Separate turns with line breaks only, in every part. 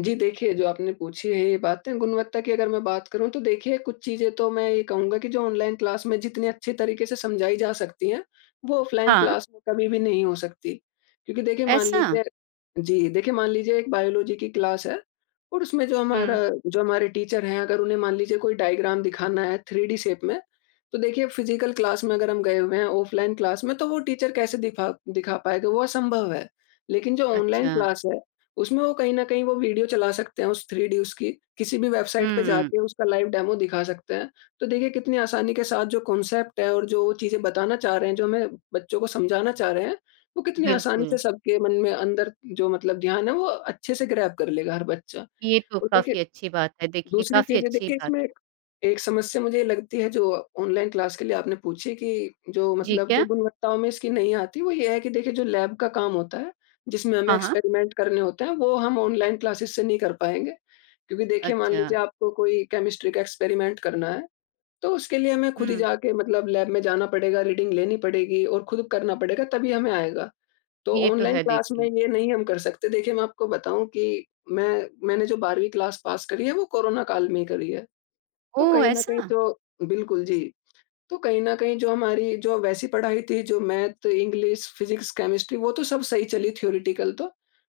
जी देखिए, जो आपने पूछी है ये बातें गुणवत्ता की अगर मैं बात करूँ, तो देखिए कुछ चीज़ें तो मैं ये कहूँगा कि जो ऑनलाइन क्लास में जितनी अच्छी तरीके से समझाई जा सकती है, वो ऑफलाइन
हाँ।
क्लास में कभी भी नहीं हो सकती क्योंकि देखिए मान
ऐसा?
लीजिए जी, देखिए मान लीजिए एक बायोलॉजी की क्लास है और उसमें जो हमारा
हुँ।
जो हमारे टीचर हैं अगर उन्हें मान लीजिए कोई डायग्राम दिखाना है थ्री डी शेप में। तो देखिए फिजिकल क्लास में अगर हम गए हुए हैं, ऑफलाइन क्लास में तो वो टीचर कैसे दिखा दिखा पाएगा वो असंभव है। लेकिन जो ऑनलाइन
अच्छा।
क्लास है, उसमें वो कहीं न कहीं वो वीडियो चला सकते हैं, उस थ्री डी उसकी किसी भी वेबसाइट पे
हुँ।
जाके उसका लाइव डेमो दिखा सकते हैं। तो देखिए कितनी आसानी के साथ जो कांसेप्ट है और जो चीज़ें बताना चाह रहे हैं, जो हमें बच्चों को समझाना चाह रहे हैं, वो कितनी आसानी
बिल्कुल।
से सबके मन में अंदर जो मतलब ध्यान है वो अच्छे से ग्रैब कर लेगा हर बच्चा।
ये तो
तो देखिए,
काफ़ी अच्छी बात है। देखिए,
दूसरी
काफ़ी
चीज़ है
अच्छी
देखिये
बात है।
इसमें एक समस्या मुझे ये लगती है जो ऑनलाइन क्लास के लिए आपने पूछी कि जो
जी,
मतलब जो
क्या?
गुणवत्ताओं में इसकी नहीं आती, वो ये है कि देखिए जो लैब का काम होता है, जिसमें हमें
हाँ, हाँ।
एक्सपेरिमेंट करने होते हैं, वो हम ऑनलाइन क्लासेस से नहीं कर पाएँगे क्योंकि देखिए मान
अच्छा।
लीजिये आपको कोई केमिस्ट्री का एक्सपेरिमेंट करना है, तो उसके लिए हमें खुद ही
हुँ।
जाके मतलब लैब में जाना पड़ेगा, रीडिंग लेनी पड़ेगी और खुद करना पड़ेगा तभी हमें आएगा। तो
ये तो
ऑनलाइन
है
क्लास में
देखिए।
ये नहीं हम कर सकते, देखिये मैं आपको बताऊँ कि मैं मैंने जो 12वीं क्लास पास करी है वो कोरोना काल में ही करी है। तो
ओह!
कहीं न कहीं
ऐसा?
तो बिल्कुल जी, तो कहीं न कहीं जो हमारी जो वैसी पढ़ाई थी जो मैथ, इंग्लिश, फिजिक्स, केमिस्ट्री, वो तो सब सही चली थ्योरेटिकल तो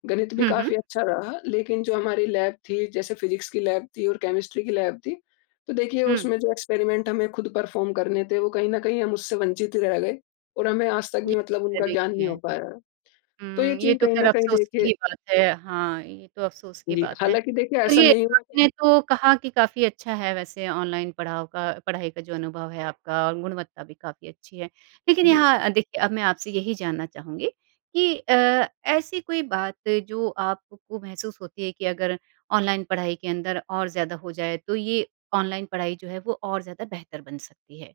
गणित भी
हुँ, हुँ।
काफ़ी अच्छा रहा। लेकिन जो हमारी लैब थी जैसे फिजिक्स की लैब थी और केमिस्ट्री की लैब थी। तो देखिए
हुँ।
उसमें जो एक्सपेरिमेंट हमें खुद परफॉर्म करने थे, वो कहीं न कहीं हम उससे वंचित रह गए और हमें आज तक
ये
भी मतलब
तो है,
उनका ज्ञान नहीं
देखिए।
हो पाया। तो ये
हुँ, ये
चीज़
तो
कहीं
खैर
न कहीं
अफ़सोस की
देखिए
ही बात है हाँ, ये तो अफ़सोस की
जी,
बात है।
हालाँकि देखिये ऐसा
चलिए
नहीं हुआ
आपने
कि
तो कहा कि काफ़ी अच्छा है वैसे ऑनलाइन पढ़ाओ का पढ़ाई का जो अनुभव है आपका और गुणवत्ता भी काफ़ी अच्छी है। लेकिन
जी।
यहाँ देखिए अब मैं आपसे यही जानना चाहूँगी कि अ, ऐसी कोई बात जो आपको महसूस होती है कि अगर ऑनलाइन पढ़ाई के अंदर और ज़्यादा हो जाए, तो ये ऑनलाइन पढ़ाई जो है वो और ज़्यादा बेहतर बन सकती है?